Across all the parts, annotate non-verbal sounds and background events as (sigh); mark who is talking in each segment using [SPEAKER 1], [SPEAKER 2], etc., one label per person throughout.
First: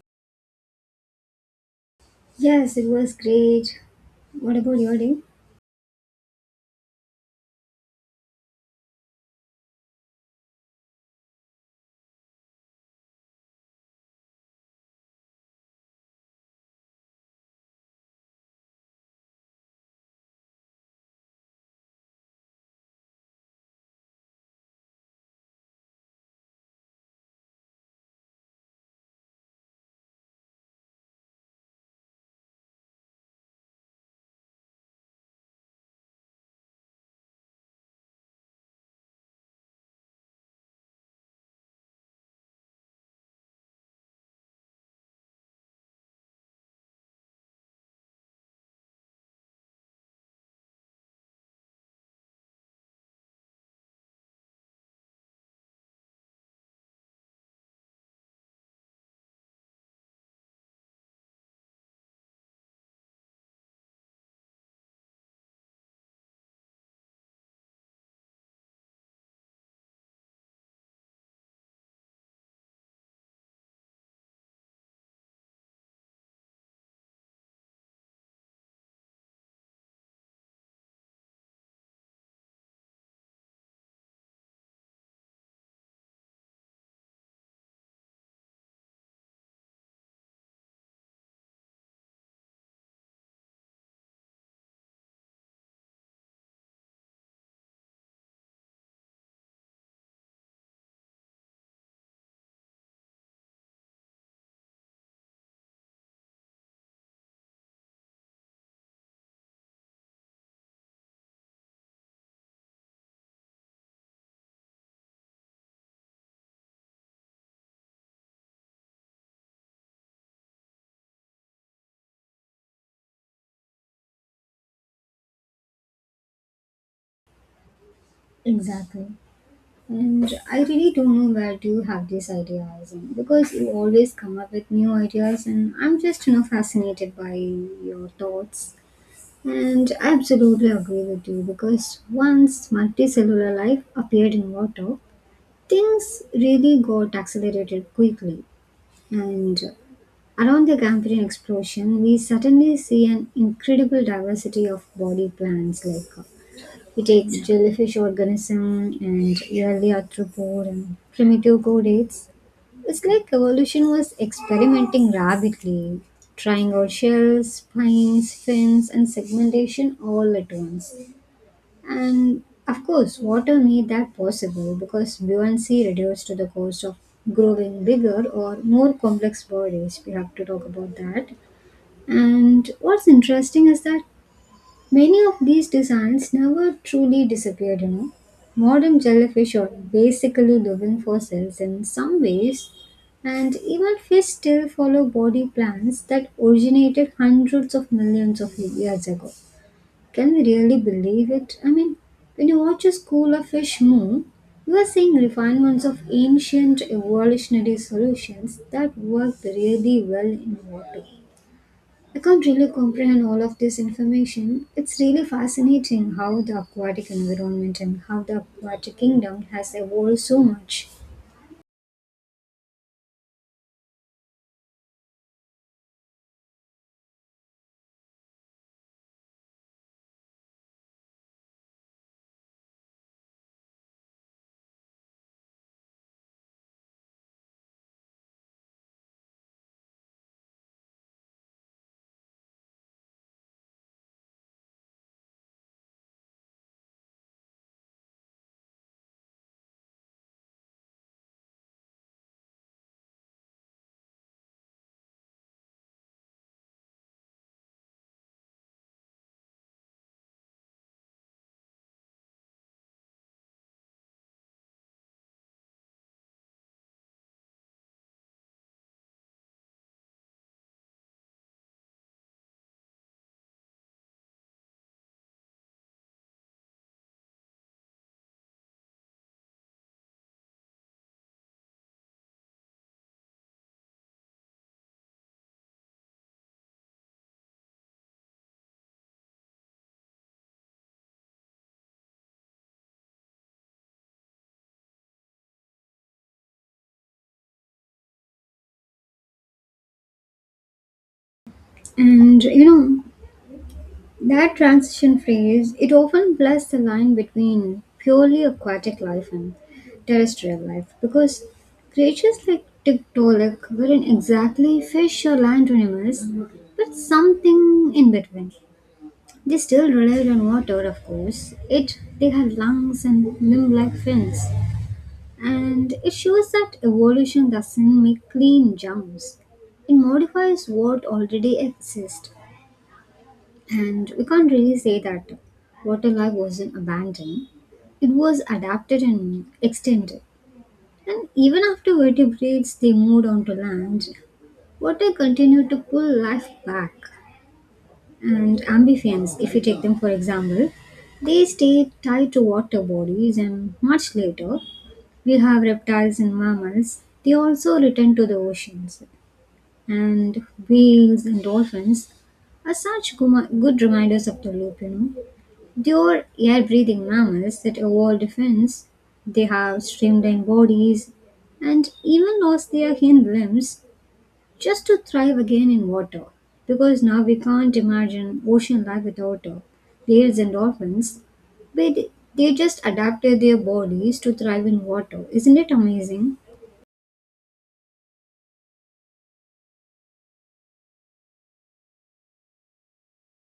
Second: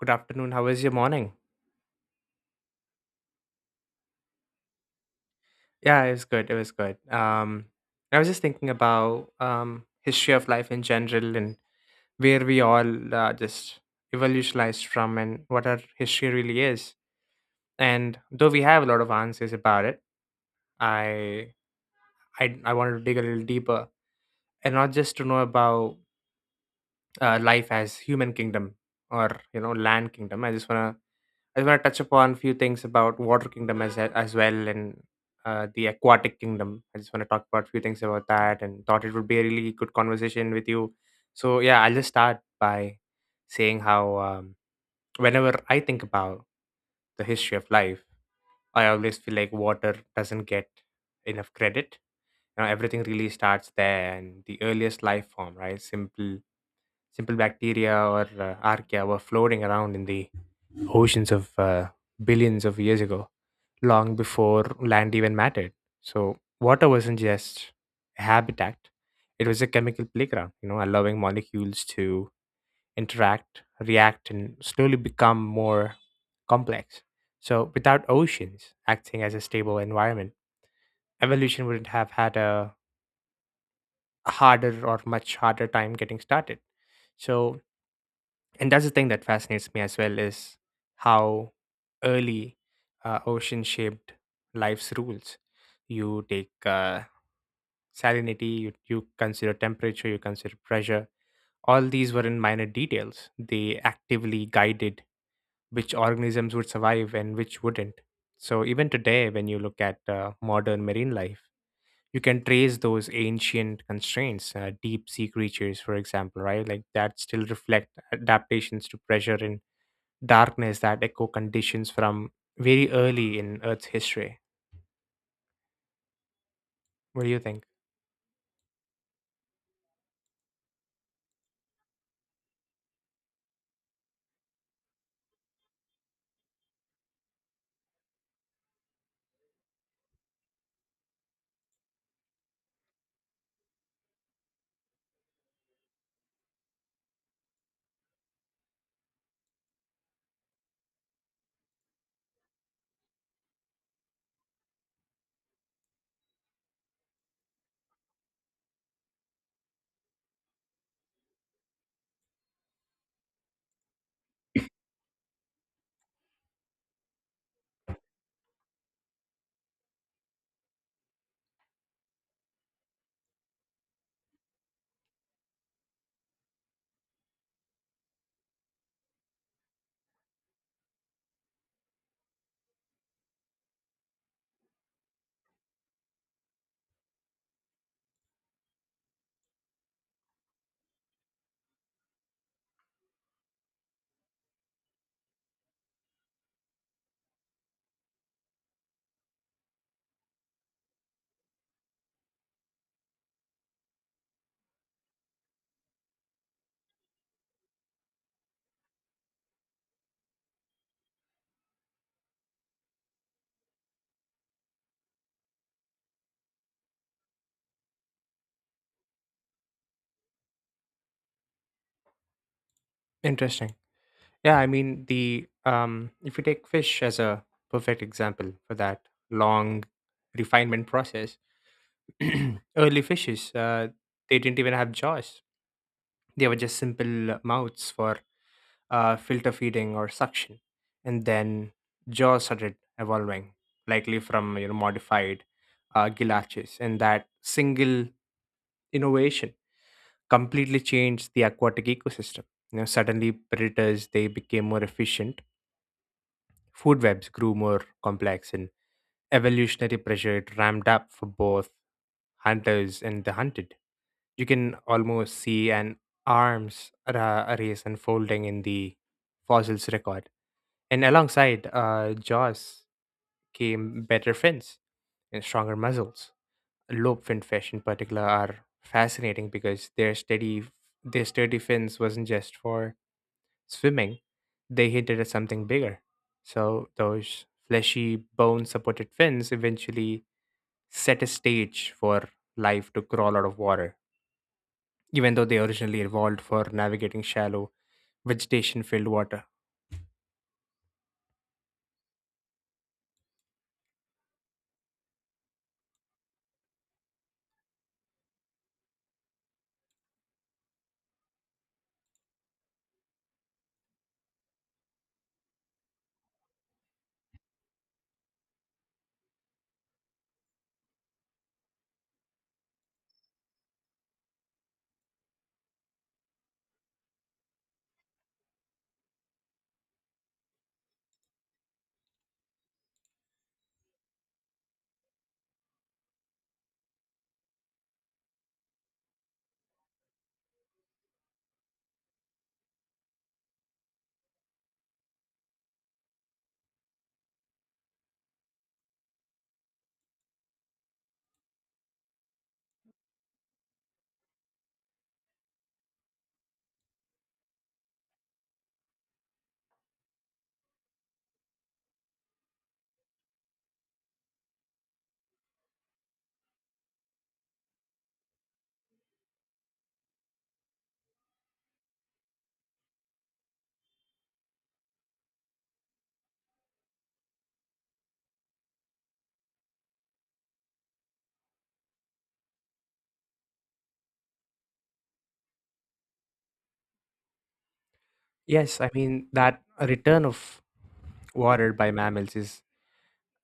[SPEAKER 1] Good afternoon. How was your morning?
[SPEAKER 2] Yes, it was great. What about your day?
[SPEAKER 1] Yeah, it was good. It was good. I was just thinking about history of life in general, and where we all just evolutionized from and what our history really is. And though we have a lot of answers about it, I I wanted to dig a little deeper, and not just to know about life as human kingdom or you know land kingdom. I want to touch upon few things about Water Kingdom as well, and the Aquatic Kingdom. I just want to talk about few things about that, and thought it would be a really good conversation with you. So yeah, I'll just start by saying how whenever I think about the history of life, I always feel like water doesn't get enough credit. You know, everything really starts there, and the earliest life form, right? Simple bacteria or archaea were floating around in the oceans of billions of years ago, long before land even mattered. So water wasn't just a habitat, it was a chemical playground, you know, allowing molecules to interact, react, and slowly become more complex. So without oceans acting as a stable environment, evolution wouldn't have had a harder or much harder time getting started. So, and that's the thing that fascinates me as well is how early ocean shaped life's rules. You take salinity, you consider temperature, you consider pressure. All these were in minor details; they actively guided which organisms would survive and which wouldn't. So even today when you look at modern marine life, you can trace those ancient constraints. Deep sea creatures, for example, right, like that still reflect adaptations to pressure and darkness that echo conditions from very early in Earth's history. What do you think?
[SPEAKER 2] Exactly. And I really don't know where to have these ideas and because you always come up with new ideas and I'm just fascinated by your thoughts. And I absolutely agree with you because once multicellular life appeared in water, things really got accelerated quickly. And around the Cambrian explosion, we suddenly see an incredible diversity of body plans, like he takes jellyfish organism and early arthropod and primitive chordates. It's like evolution was experimenting rabidly, trying out shells, spines, fins, and segmentation all at once. And of course, water made that possible because buoyancy reduced to the cost of growing bigger or more complex bodies. We have to talk about that. And what's interesting is that many of these designs never truly disappeared, you know. Modern jellyfish are basically living fossils in some ways, and even fish still follow body plans that originated hundreds of millions of years ago. Can we really believe it? I mean, when you watch a school of fish move, you are seeing refinements of ancient evolutionary solutions that worked really well in water. I can't really comprehend all of this information. It's really fascinating how the aquatic environment and how the aquatic kingdom has evolved so much.
[SPEAKER 1] Interesting. Yeah, I mean the if you take fish as a perfect example for that long refinement process, (clears throat) early fishes they didn't even have jaws; they were just simple mouths for filter feeding or suction, and then jaws started evolving, likely from you know modified gill arches, and that single innovation completely changed the aquatic ecosystem. You know, suddenly predators they became more efficient, food webs grew more complex, and evolutionary pressure it ramped up for both hunters and the hunted. You can almost see an race unfolding in the fossils record, and alongside jaws came better fins and stronger muscles. Lobe finned fish in particular are fascinating because their sturdy fins wasn't just for swimming, they hinted at something bigger. So those fleshy, bone supported fins eventually set a stage for life to crawl out of water, even though they originally evolved for navigating shallow, vegetation filled water.
[SPEAKER 2] And you know, that transition phase, it often blurs the line between purely aquatic life and terrestrial life, because creatures like Tiktaalik weren't exactly fish or land animals, but something in between. They still relied on water, of course. It they had lungs and limb-like fins, and it shows that evolution doesn't make clean jumps. It modifies what already exists, and we can't really say that water life wasn't abandoned. It was adapted and extended. And even after vertebrates they moved onto land, water continued to pull life back. And amphibians, if you take them for example, they stay tied to water bodies, and much later, we have reptiles and mammals. They also return to the oceans, and whales and dolphins are such guma- good reminders of the loop. You know, they are air-breathing mammals that evolved defense. They have streamlined bodies, and even lost their hind limbs just to thrive again in water, because now we can't imagine ocean life without whales and dolphins. But they just adapted their bodies to thrive in water. Isn't it amazing?
[SPEAKER 1] Yes, I mean, that return of water by mammals is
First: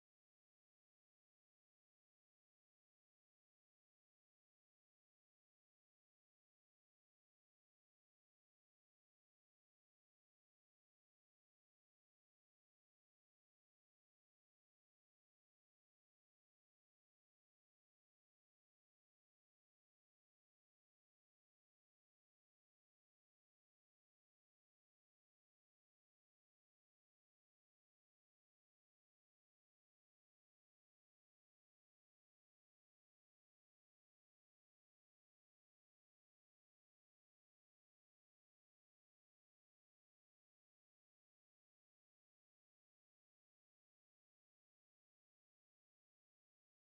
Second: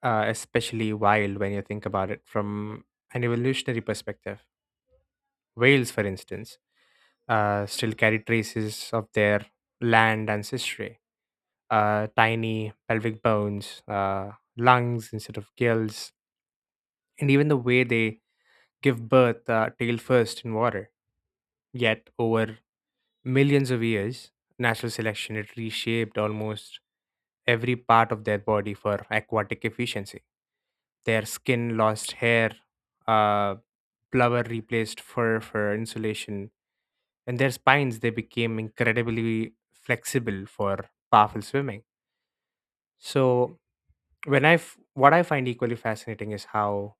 [SPEAKER 1] especially wild when you think about it from an evolutionary perspective. Whales, for instance, still carry traces of their land ancestry, tiny pelvic bones, lungs instead of gills, and even the way they give birth, tail first in water. Yet, over millions of years, natural selection had reshaped almost every part of their body for aquatic efficiency. Their skin lost hair, uh, blubber replaced fur for insulation, and their spines they became incredibly flexible for powerful swimming. So what I find equally fascinating is how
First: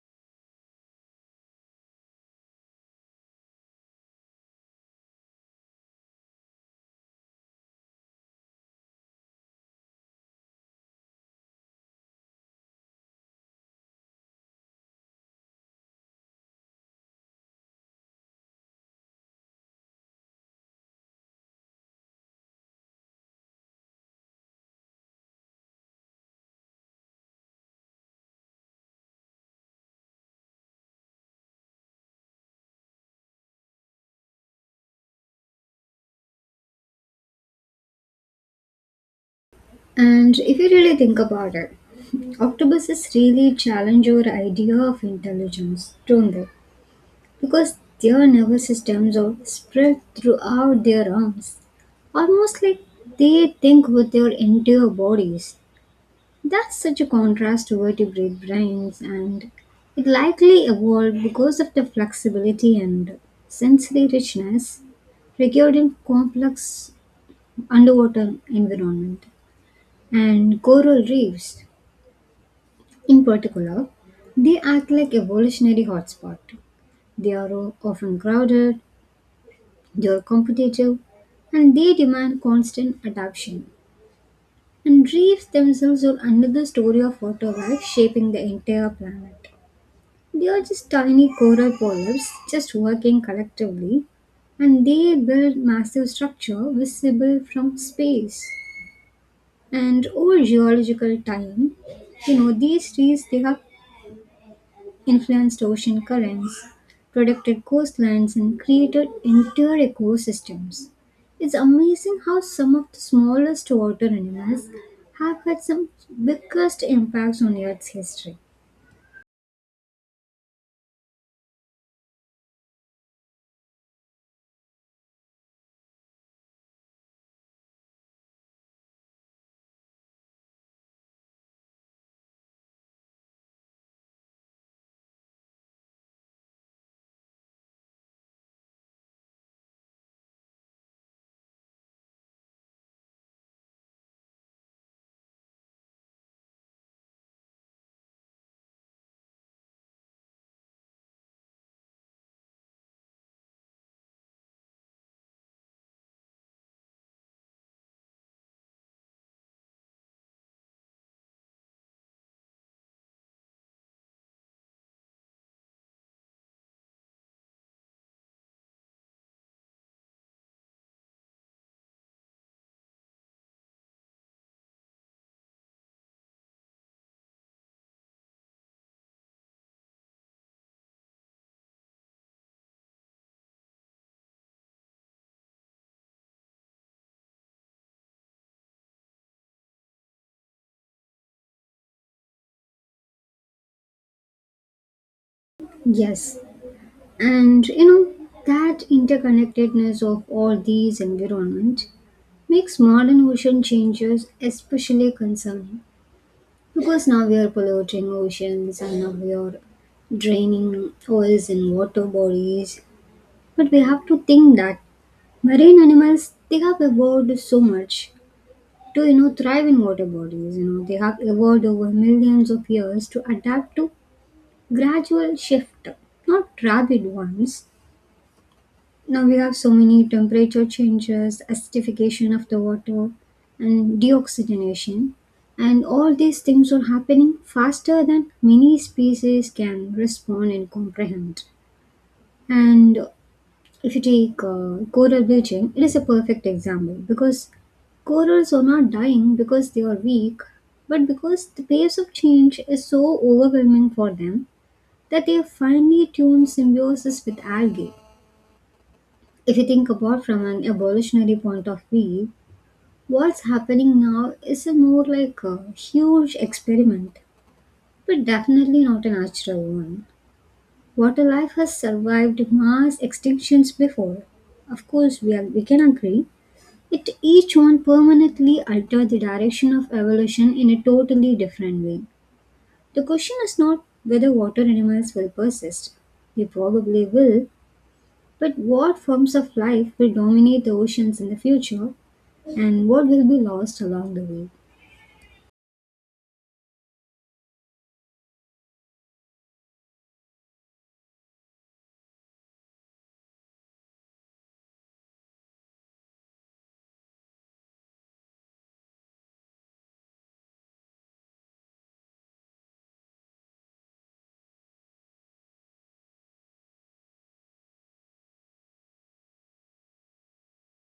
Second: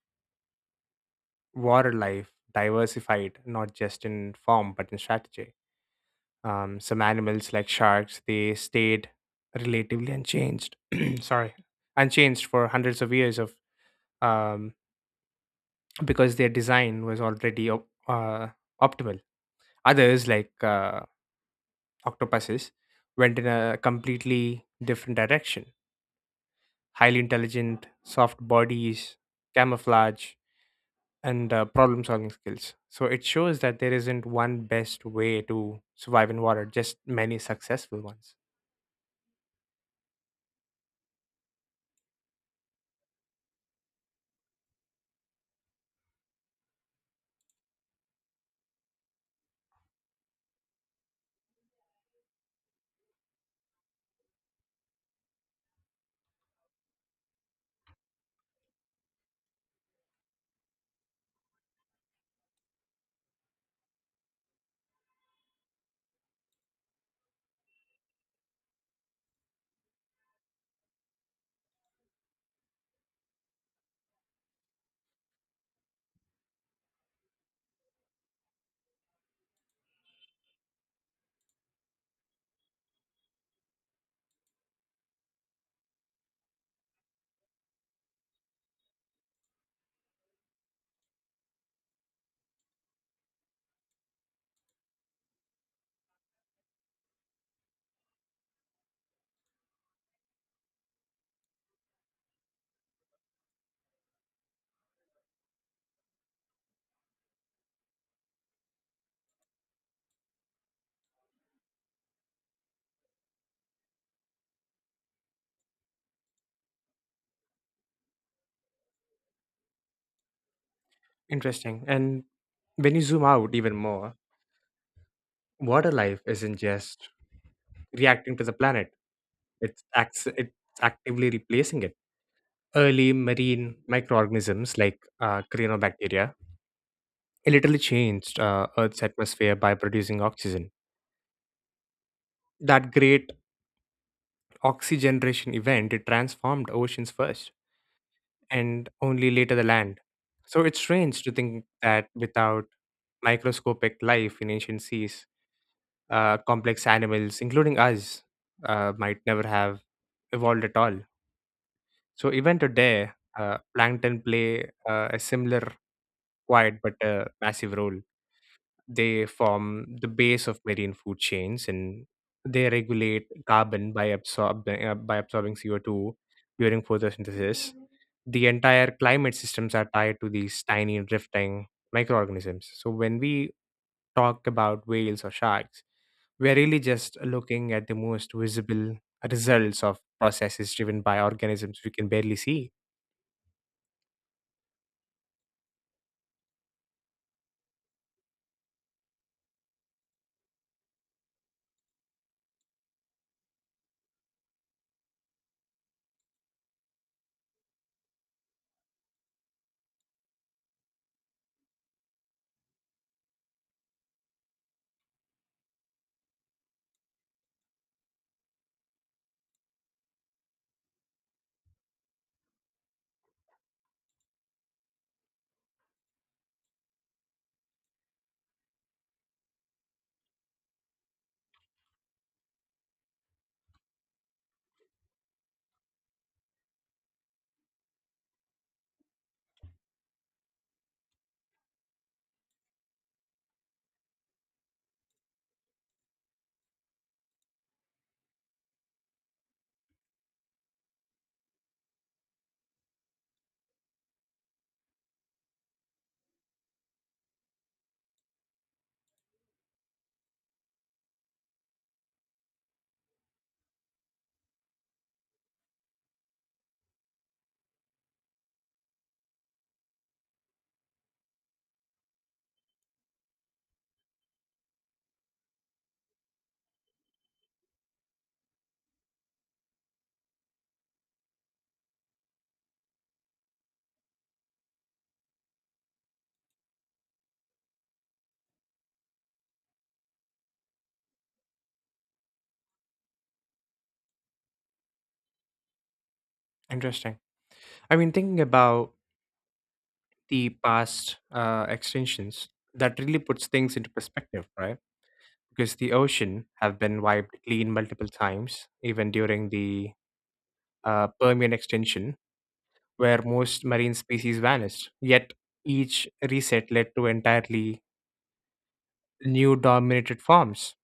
[SPEAKER 1] water life diversified not just in form but in strategy. Some animals like sharks they stayed relatively unchanged. (clears throat) Sorry, unchanged for hundreds of years of um, because their design was already optimal. Others like octopuses went in a completely different direction. Highly intelligent, soft bodies, camouflage, and problem solving skills. So it shows that there isn't one best way to survive in water, just many successful ones.
[SPEAKER 2] And if you really think about it, octopuses really challenge our idea of intelligence, don't they? Because their nervous systems are spread throughout their arms, almost like they think with their entire bodies. That's such a contrast to vertebrate brains, and it likely evolved because of the flexibility and sensory richness required in complex underwater environment. And coral reefs in particular, they act like evolutionary hotspot. They are often crowded, they are competitive, and they demand constant adaptation. And reefs themselves are another story of water life shaping the entire planet. They are just tiny coral polyps just working collectively, and they build massive structure visible from space. And over geological time, you know, these trees they have influenced ocean currents, protected coastlines, and created entire ecosystems. It's amazing how some of the smallest water animals have had some biggest impacts on Earth's history.
[SPEAKER 1] Interesting. And when you zoom out even more, water life isn't just reacting to the planet, it's actively replacing it. Early marine microorganisms like cyanobacteria literally changed Earth's atmosphere by producing oxygen. That great oxygeneration event it transformed oceans first, and only later the land. So it's strange to think that without microscopic life in ancient seas, complex animals, including us, might never have evolved at all. So even today, plankton play a similar quiet but massive role. They form the base of marine food chains, and they regulate carbon by, absorbing CO2 during photosynthesis. The entire climate systems are tied to these tiny drifting microorganisms. So when we talk about whales or sharks, we're really just looking at the most visible results of processes driven by organisms we can barely see.
[SPEAKER 2] Yes, and you know, that interconnectedness of all these environments makes modern ocean changes especially concerning, because now we are polluting oceans and now we are draining oils in water bodies. But we have to think that marine animals they have evolved so much to thrive in water bodies. You know, they have evolved over millions of years to adapt to gradual shift, not rapid ones. Now we have so many temperature changes, acidification of the water, and deoxygenation. And all these things are happening faster than many species can respond and comprehend. And if you take coral bleaching, it is a perfect example, because corals are not dying because they are weak, but because the pace of change is so overwhelming for them that they have finely tuned symbiosis with algae. If you think about from an evolutionary point of view, what's happening now is a more like a huge experiment, but definitely not a natural one. Water life has survived mass extinctions before. Of course, we, are, we can agree. It each one permanently altered the direction of evolution in a totally different way. The question is not whether water animals will persist. They probably will, but what forms of life will dominate the oceans in the future, and what will be lost along the way.
[SPEAKER 1] Interesting. I mean, thinking about the past extensions that really puts things into perspective, right? Because the ocean have been wiped clean multiple times, even during the permian extension, where most marine species vanished, yet each reset led to entirely new dominated forms.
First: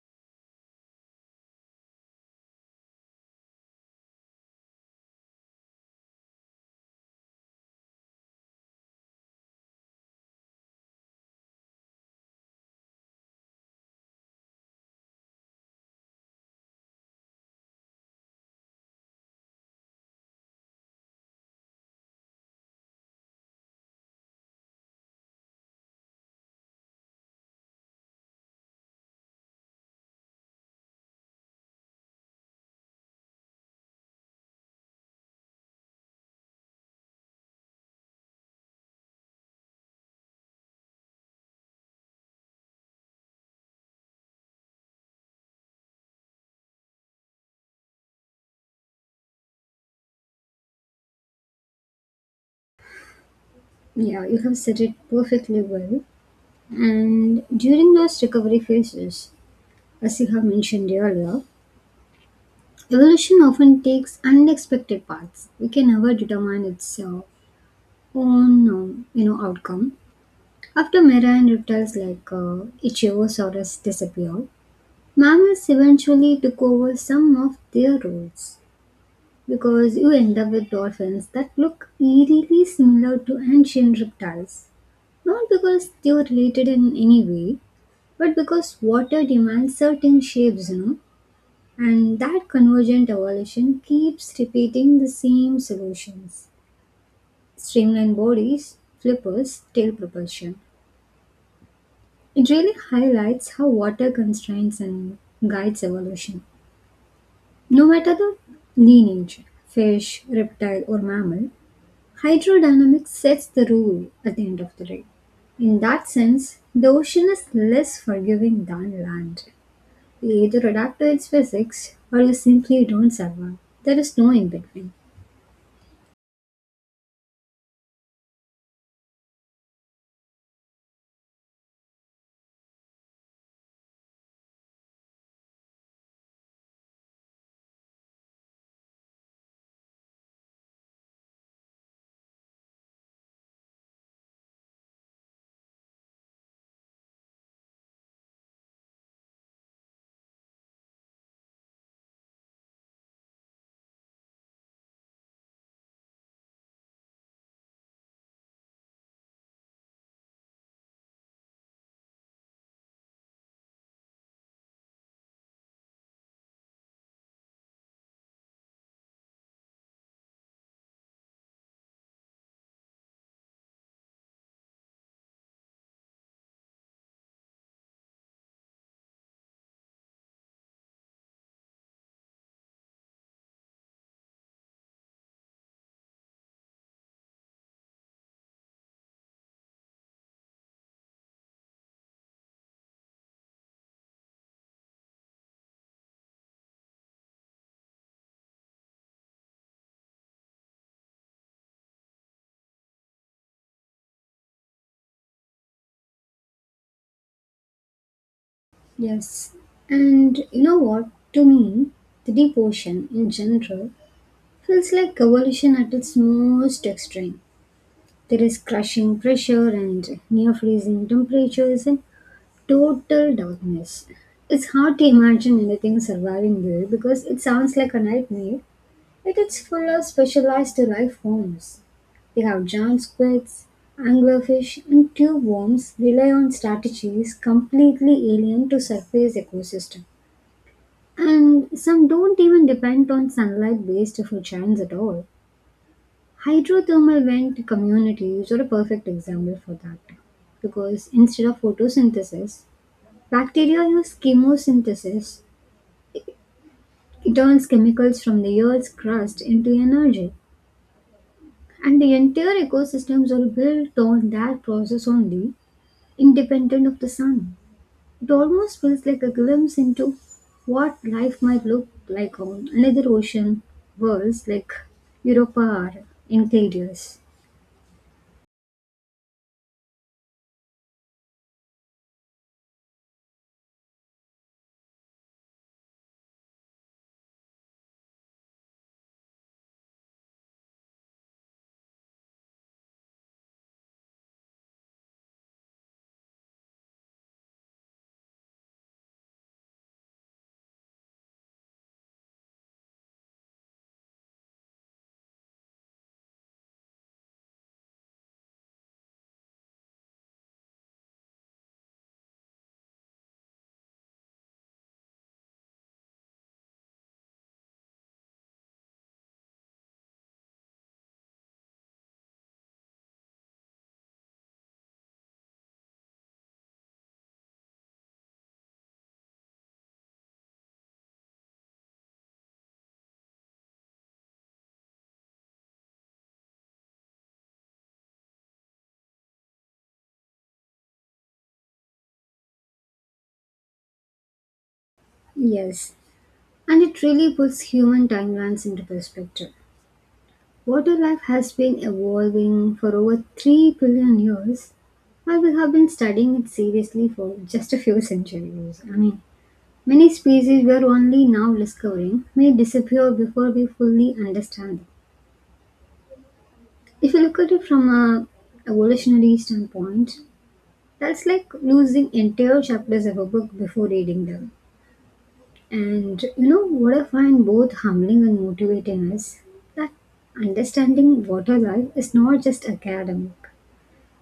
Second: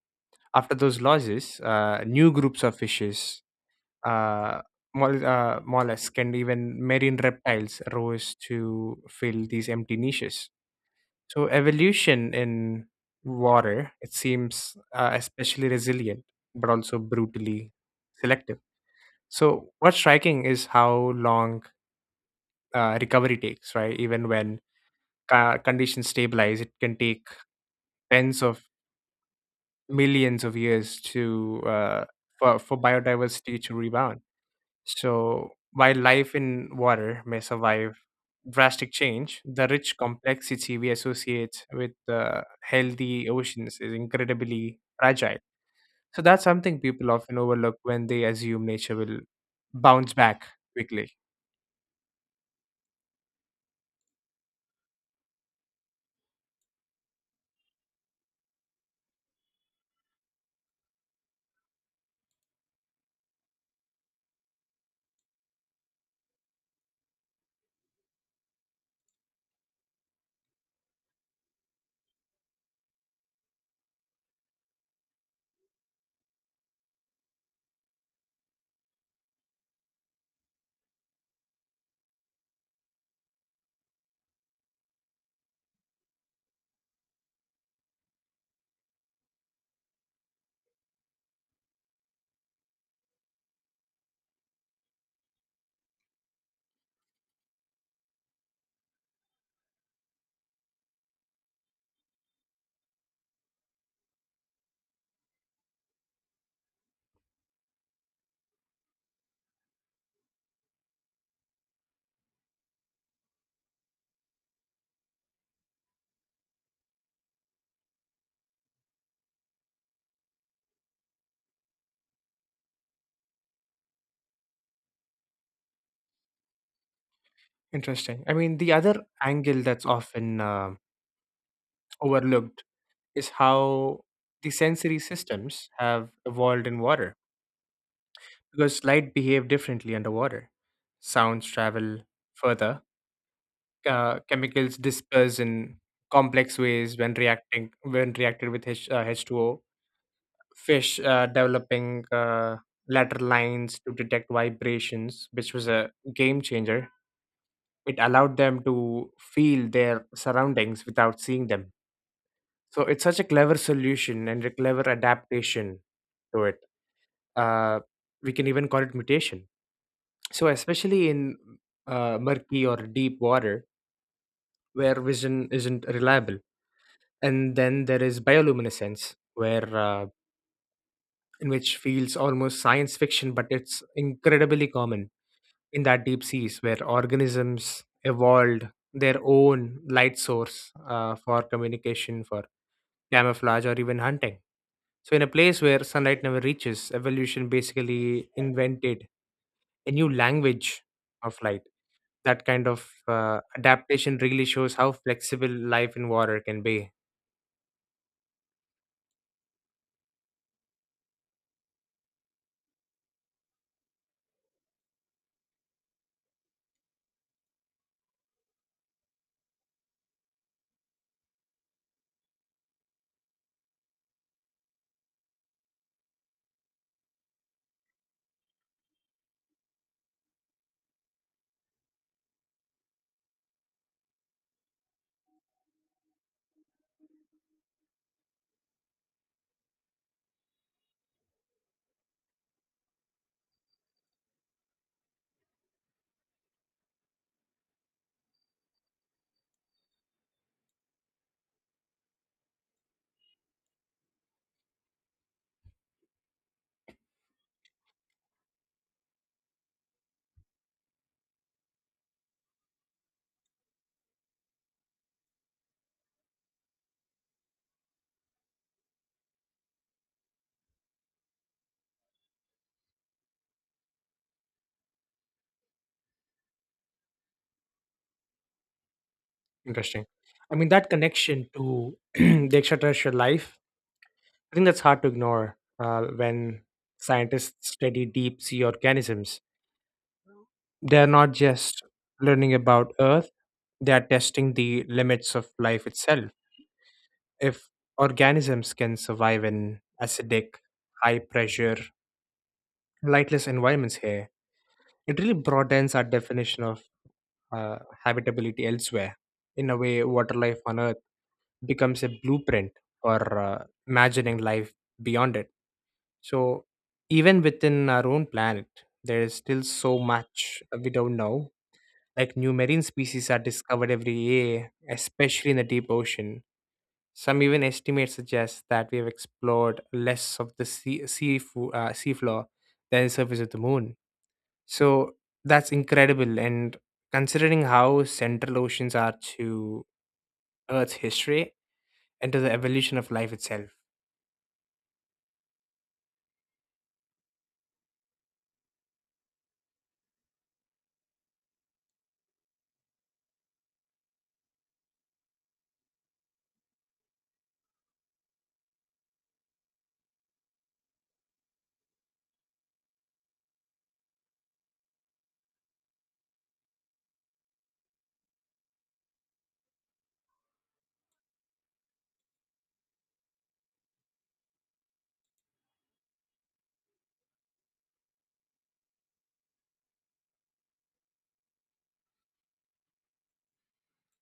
[SPEAKER 1] After those losses, new groups of fishes, uh, mollusk, and even marine reptiles rose to fill these empty niches. So evolution in water, it seems especially resilient, but also brutally selective. So what's striking is how long recovery takes, right? Even when conditions stabilize, it can take tens of millions of years to for biodiversity to rebound. So, while life in water may survive drastic change, the rich complexity we associate with healthy oceans is incredibly fragile. So, that's something people often overlook when they assume nature will bounce back quickly.
[SPEAKER 2] Yeah, you have said it perfectly well. And during those recovery phases, as you have mentioned earlier, evolution often takes unexpected paths. We can never determine its outcome. After Mera and reptiles like Ichthyosaurus disappeared, mammals eventually took over some of their roles, because you end up with dolphins that look eerily similar to ancient reptiles. Not because they were related in any way, but because water demands certain shapes, you know, and that convergent evolution keeps repeating the same solutions: streamlined bodies, flippers, tail propulsion. It really highlights how water constrains and guides evolution. No matter the lineage, fish, reptile, or mammal, hydrodynamics sets the rule at the end of the day. In that sense, the ocean is less forgiving than land. You either adapt to its physics or you simply don't survive. There is no in between.
[SPEAKER 1] Interesting. I mean, the other angle that's often overlooked is how the sensory systems have evolved in water, because light behave differently underwater. Sounds travel further, chemicals disperse in complex ways when reacted with H2O. Fish developing lateral lines to detect vibrations, which was a game changer. It allowed them to feel their surroundings without seeing them. So it's such a clever solution and a clever adaptation to it. Uh, we can even call it mutation. So especially in murky or deep water where vision isn't reliable. And then there is bioluminescence, where in which feels almost science fiction, but it's incredibly common in that deep seas where organisms evolved their own light source for communication, for camouflage, or even hunting. So in a place where sunlight never reaches, evolution basically invented a new language of light. That kind of adaptation really shows how flexible life in water can be.
[SPEAKER 2] Yes. And you know what? To me, the deep ocean in general feels like evolution at its most extreme. There is crushing pressure and near freezing temperatures and total darkness. It's hard to imagine anything surviving there because it sounds like a nightmare, yet it's full of specialized life forms. They have giant squids, anglerfish, and tube worms rely on strategies completely alien to surface ecosystem. And some don't even depend on sunlight based food chains at all. Hydrothermal vent communities are a perfect example for that. Because instead of photosynthesis, bacteria use chemosynthesis. It turns chemicals from the Earth's crust into energy. And the entire ecosystems are built on that process only, independent of the sun. It almost feels like a glimpse into what life might look like on another ocean worlds like Europa or Enceladus.
[SPEAKER 1] Interesting. I mean, that connection to (clears throat) the extraterrestrial life, I think that's hard to ignore when scientists study deep sea organisms. They're not just learning about Earth, they're testing the limits of life itself. If organisms can survive in acidic, high pressure, lightless environments here, it really broadens our definition of habitability elsewhere. In a way, water life on Earth becomes a blueprint for imagining life beyond it. So, even within our own planet, there is still so much we don't know. Like new marine species are discovered every year, especially in the deep ocean. Some even estimates suggest that we have explored less of the seafloor than the surface of the moon. So that's incredible. And considering how central oceans are to Earth's history and to the evolution of life itself.
[SPEAKER 2] Yes, and it really puts human timelines into perspective. Water life has been evolving for over 3 billion years, while we have been studying it seriously for just a few centuries. I mean, many species we are only now discovering may disappear before we fully understand them. If you look at it from a evolutionary standpoint, that's like losing entire chapters of a book before reading them. And you know what I find both humbling and motivating is that understanding water life is not just academic.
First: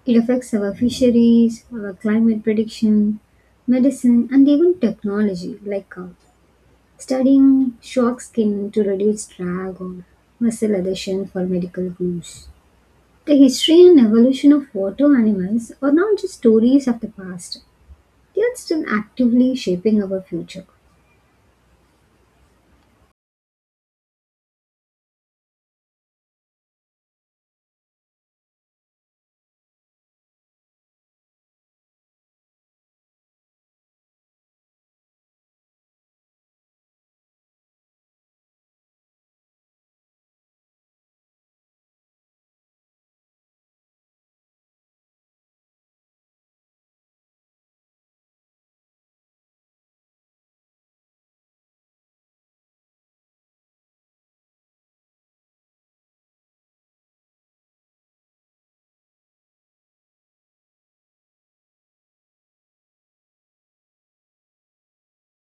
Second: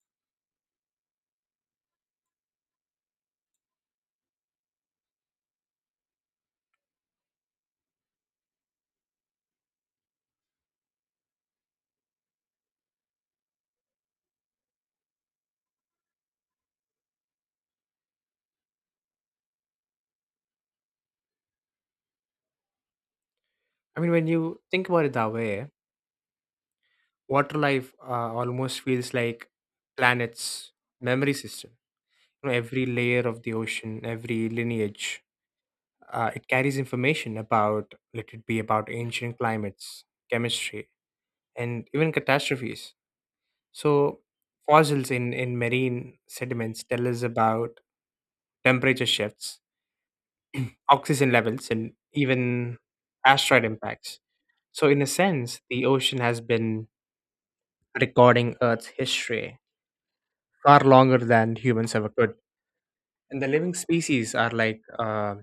[SPEAKER 2] It affects our fisheries, our climate prediction, medicine, and even technology, like studying shark skin to reduce drag or muscle adhesion for medical use. The history and evolution of water animals are not just stories of the past, they are still actively shaping our future.
[SPEAKER 1] I mean, when you think about it that way, water life almost feels like planet's memory system. You know, every layer of the ocean, every lineage, it carries information about, let it be about ancient climates, chemistry, and even catastrophes. So, fossils in marine sediments tell us about temperature shifts, oxygen levels, and even asteroid impacts. So, in a sense, the ocean has been recording Earth's history far longer than humans ever could. And the living species are like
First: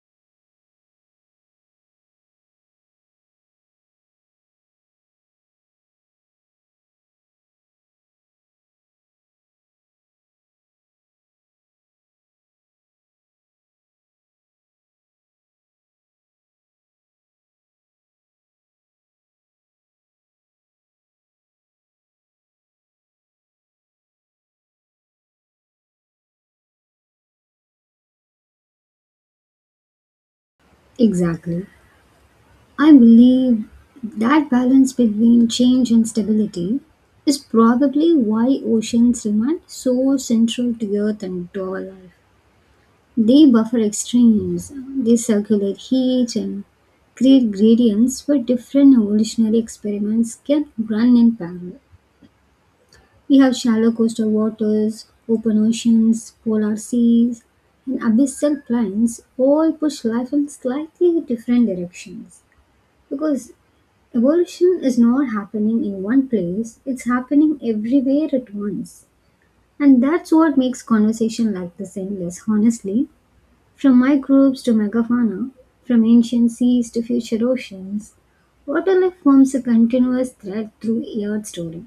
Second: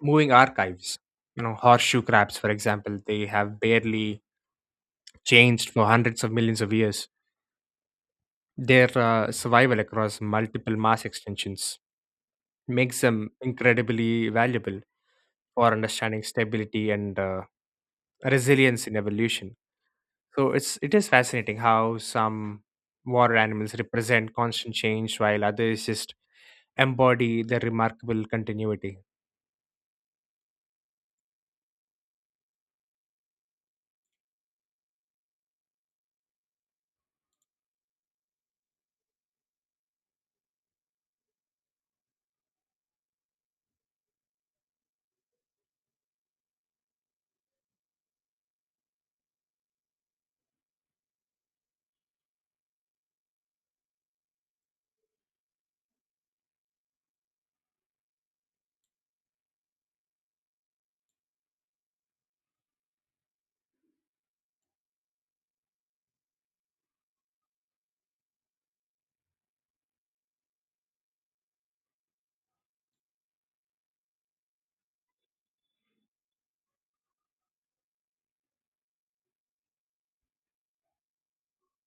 [SPEAKER 1] moving archives. You know, horseshoe crabs, for example, they have barely changed for hundreds of millions of years. Their survival across multiple mass extinctions makes them incredibly valuable for understanding stability and resilience in evolution. So it is fascinating how some water animals represent constant change while others just embody their remarkable continuity.
[SPEAKER 2] Exactly. I believe that balance between change and stability is probably why oceans remain so central to Earth and to our life. They buffer extremes, they circulate heat and create gradients where different evolutionary experiments can run in parallel. We have shallow coastal waters, open oceans, polar seas, and abyssal plains all push life in slightly different directions. Because evolution is not happening in one place, it's happening everywhere at once. And that's what makes conversation like this endless, honestly. From microbes to megafauna, from ancient seas to future oceans, waterlife forms a continuous thread through Earth's story.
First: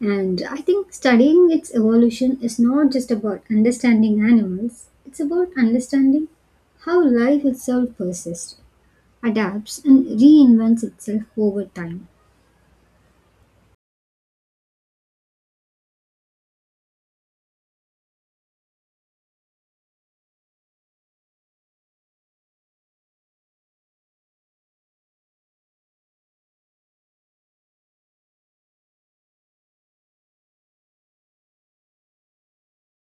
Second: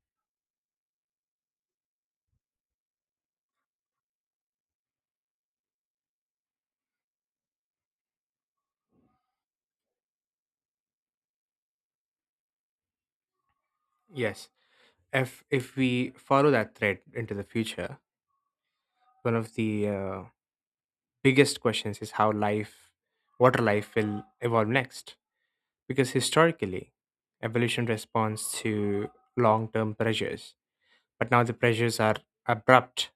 [SPEAKER 2] And I think studying its evolution is not just about understanding animals, it's about understanding how life itself persists, adapts, and reinvents itself over time.
[SPEAKER 1] Yes. If we follow that thread into the future, one of the biggest questions is how life, water life, will evolve next. Because historically, evolution responds to long-term pressures, but now the pressures are abrupt:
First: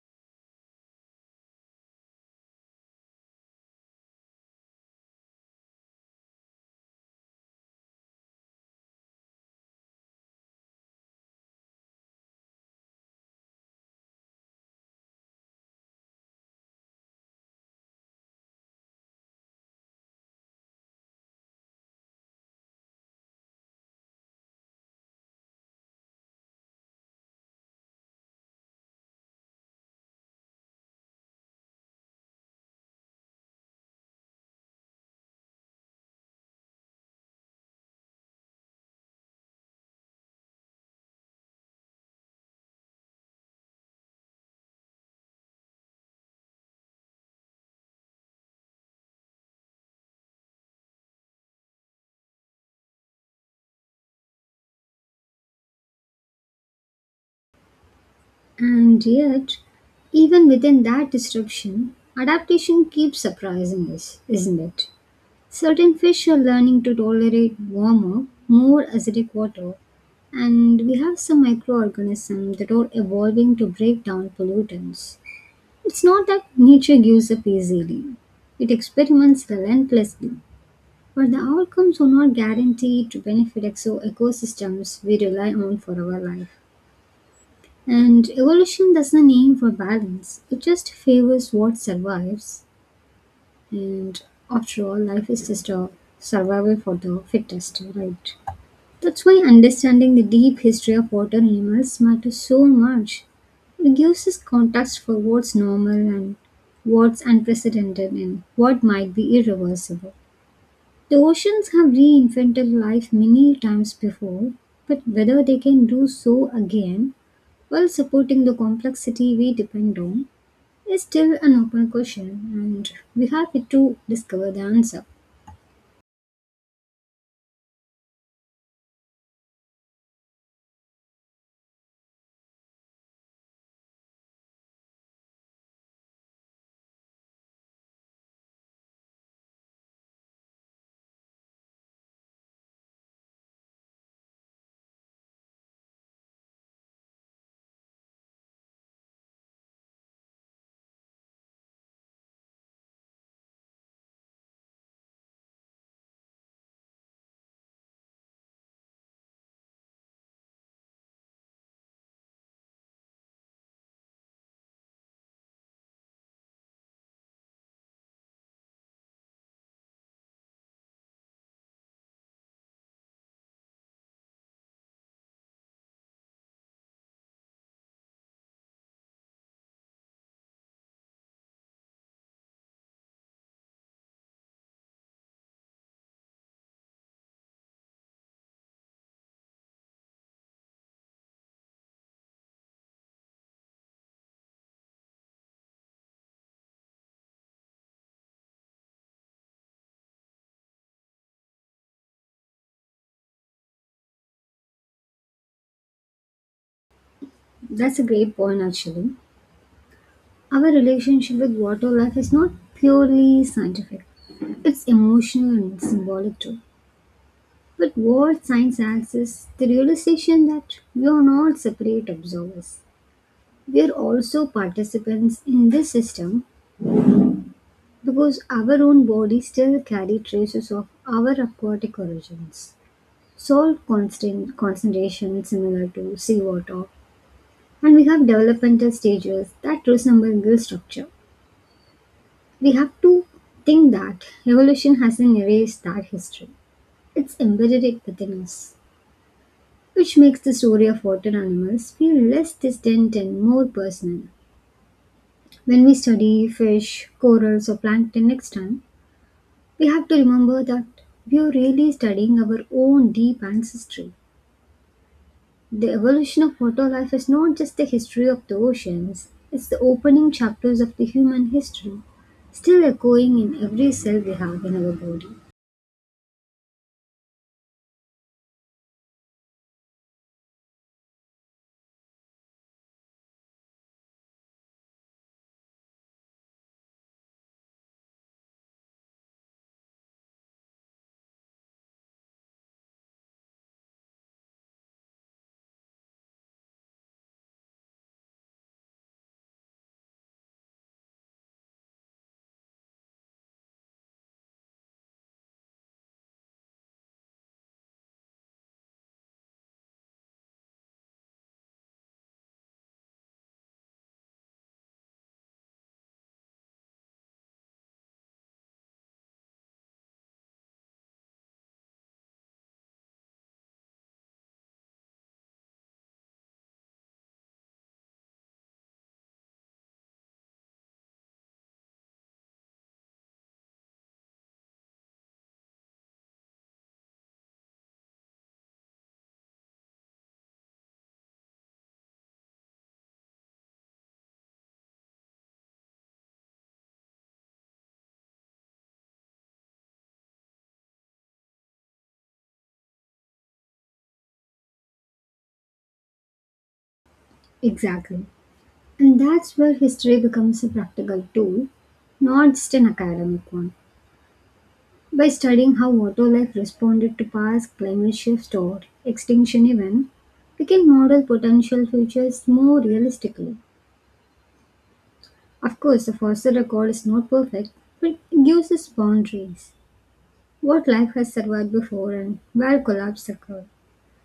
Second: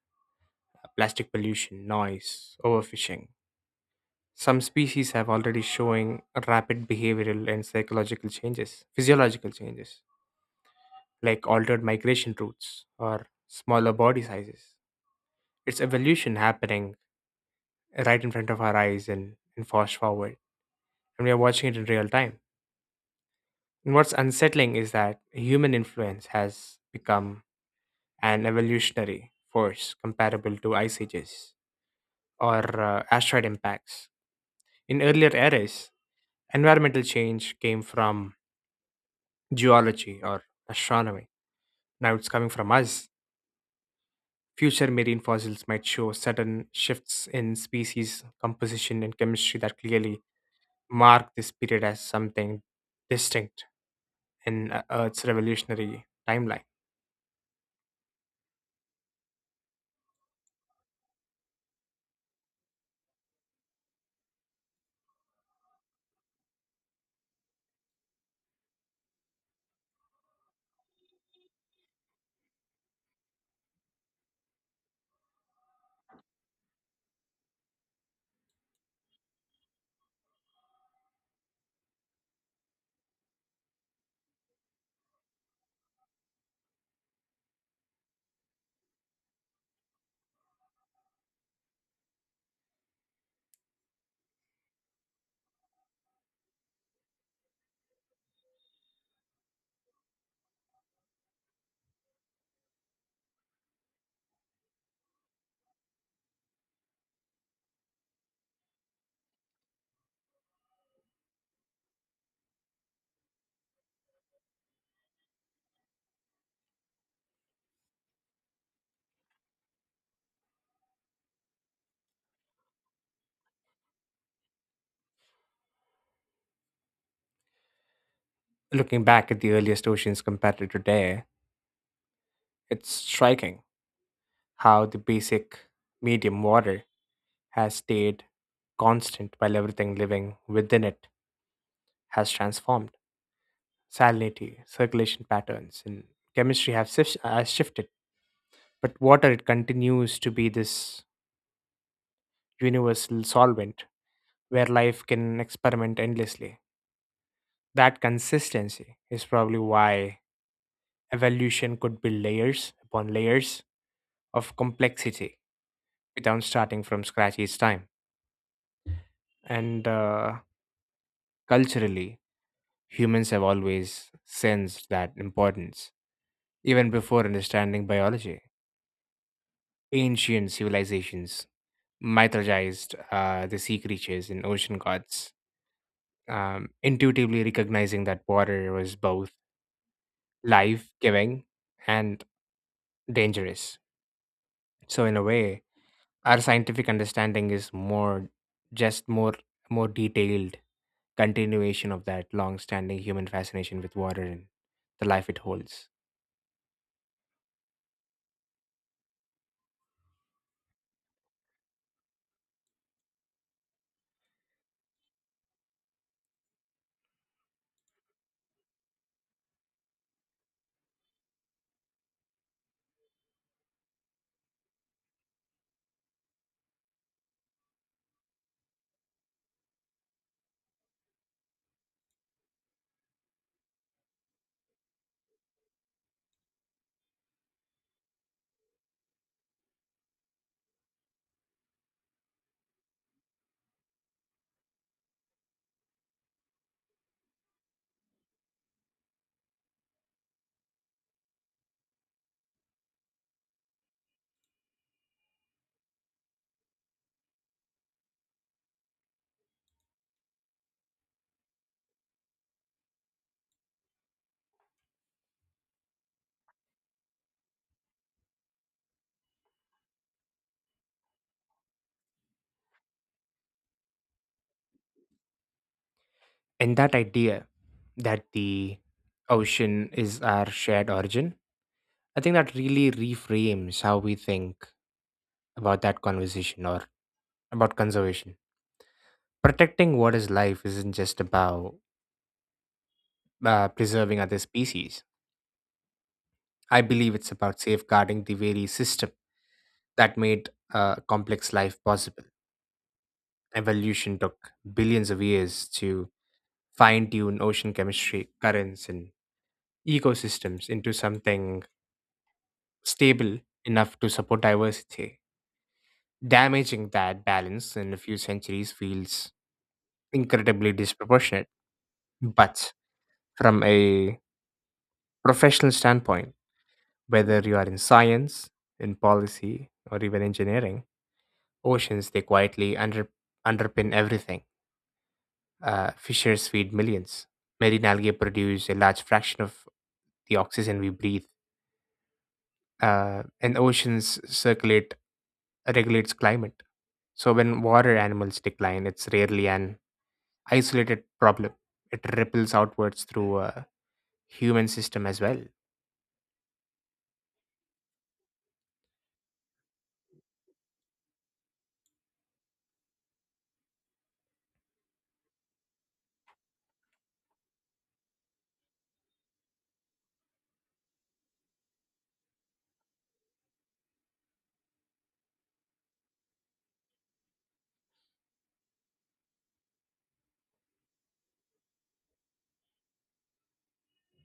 [SPEAKER 1] plastic pollution, noise, overfishing. Some species have already showing rapid behavioral and psychological changes, physiological changes, like altered migration routes or smaller body sizes. It's evolution happening right in front of our eyes, and fast forward, and we are watching it in real time. And what's unsettling is that human influence has become an evolutionary force comparable to ice ages or asteroid impacts. In earlier eras, environmental change came from geology or astronomy. Now it's coming from us. Future marine fossils might show sudden shifts in species composition and chemistry that clearly mark this period as something distinct in Earth's revolutionary timeline.
[SPEAKER 2] And yet, even within that disruption, adaptation keeps surprising us, isn't it? Certain fish are learning to tolerate warmer, more acidic water, and we have some microorganisms that are evolving to break down pollutants. It's not that nature gives up easily, it experiments relentlessly, but the outcomes are not guaranteed to benefit exo ecosystems we rely on for our life. And evolution doesn't aim for balance, it just favors what survives. And after all, life is just a survival for the fittest, right? That's why understanding the deep history of water animals matters so much. It gives us context for what's normal and what's unprecedented and what might be irreversible. The oceans have reinvented life many times before, but whether they can do so again while supporting the complexity we depend on is still an open question, and we have yet to discover the answer.
[SPEAKER 1] Looking back at the earliest oceans compared to today, it's striking how the basic medium water has stayed constant while everything living within it has transformed. Salinity, circulation patterns, and chemistry has shifted, but water it continues to be this universal solvent where life can experiment endlessly. That consistency is probably why evolution could be layers upon layers of complexity without starting from scratch each time. And culturally, humans have always sensed that importance, even before understanding biology. Ancient civilizations mythologized the sea creatures and ocean gods, intuitively recognizing that water was both life giving and dangerous. So, in a way, our scientific understanding is more just more more detailed continuation of that long-standing human fascination with water and the life it holds.
[SPEAKER 2] That's a great point, actually. Our relationship with water life is not purely scientific, it's emotional and symbolic too. But what science asks is the realization that we are not separate observers. We are also participants in this system, because our own bodies still carry traces of our aquatic origins. Salt constant concentration similar to seawater, and we have developmental stages that resemble gill structure. We have to think that evolution hasn't erased that history. It's embedded it within us, which makes the story of water animals feel less distant and more personal. When we study fish, corals or plankton next time, we have to remember that we are really studying our own deep ancestry. The evolution of water life is not just the history of the oceans, it's the opening chapters of the human history, still echoing in every cell we have in our body.
[SPEAKER 1] And that idea that the ocean is our shared origin, I think that really reframes how we think about that conversation or about conservation. Protecting what is life isn't just about preserving other species. I believe it's about safeguarding the very system that made complex life possible. Evolution took billions of years to fine tune ocean chemistry, currents, and ecosystems into something stable enough to support diversity. Damaging that balance in a few centuries feels incredibly disproportionate. But from a professional standpoint, whether you are in science, in policy, or even engineering, oceans they quietly underpin everything. Fishers feed millions, marine algae produce a large fraction of the oxygen we breathe, and oceans circulate regulates climate. So when water animals decline, it's rarely an isolated problem. It ripples outwards through a human system as well.
[SPEAKER 2] Exactly. And that's where history becomes a practical tool, not just an academic one. By studying how water life responded to past climate shifts or extinction events, we can model potential futures more realistically. Of course, the fossil record is not perfect, but it gives us boundaries: what life has survived before and where collapse occurred.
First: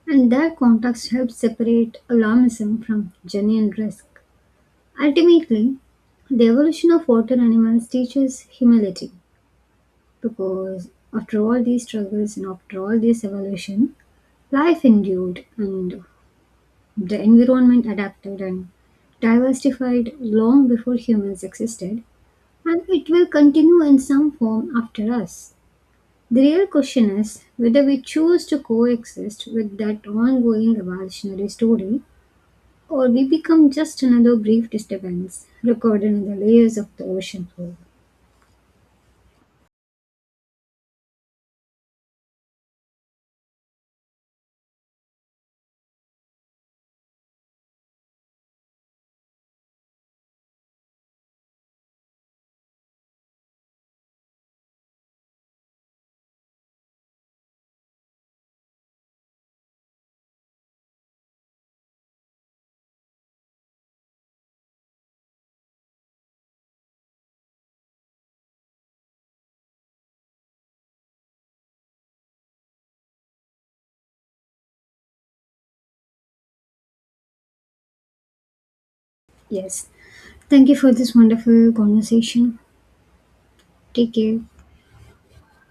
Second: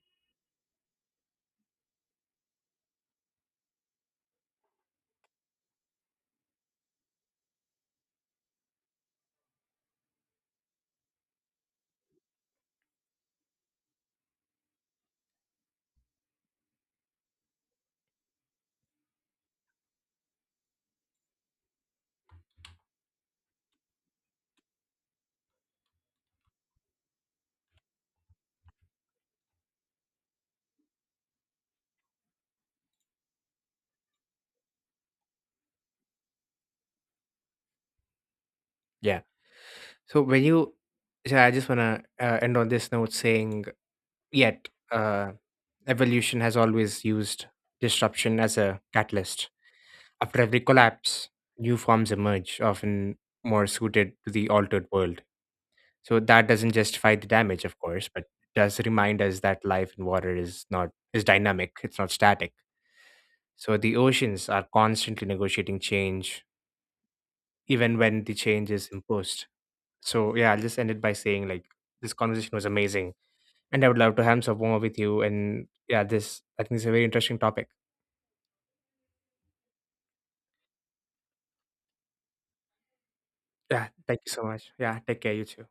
[SPEAKER 2] And that context helps separate alarmism from genuine risk. Ultimately, the evolution of water animals teaches humility, because after all these struggles and after all this evolution, life endured and the environment adapted and diversified long before humans existed, and it will continue in some form after us. The real question is whether we choose to coexist with that ongoing evolutionary story or we become just another brief disturbance recorded in the layers of the ocean floor.
[SPEAKER 1] Yeah. So when you, so I just wanna end on this note saying, yet evolution has always used disruption as a catalyst. After every collapse, new forms emerge, often more suited to the altered world. So that doesn't justify the damage, of course, but does remind us that life in water is dynamic, it's not static. So the oceans are constantly negotiating change, even when the change is imposed. So yeah, I'll just end it by saying like this conversation was amazing. And I would love to have some more with you. And yeah, this I think is a very interesting topic.
[SPEAKER 2] Yes. Thank you for this wonderful conversation.
[SPEAKER 1] Yeah,
[SPEAKER 2] Take
[SPEAKER 1] thank you
[SPEAKER 2] care.
[SPEAKER 1] so much. Yeah, take care, you too.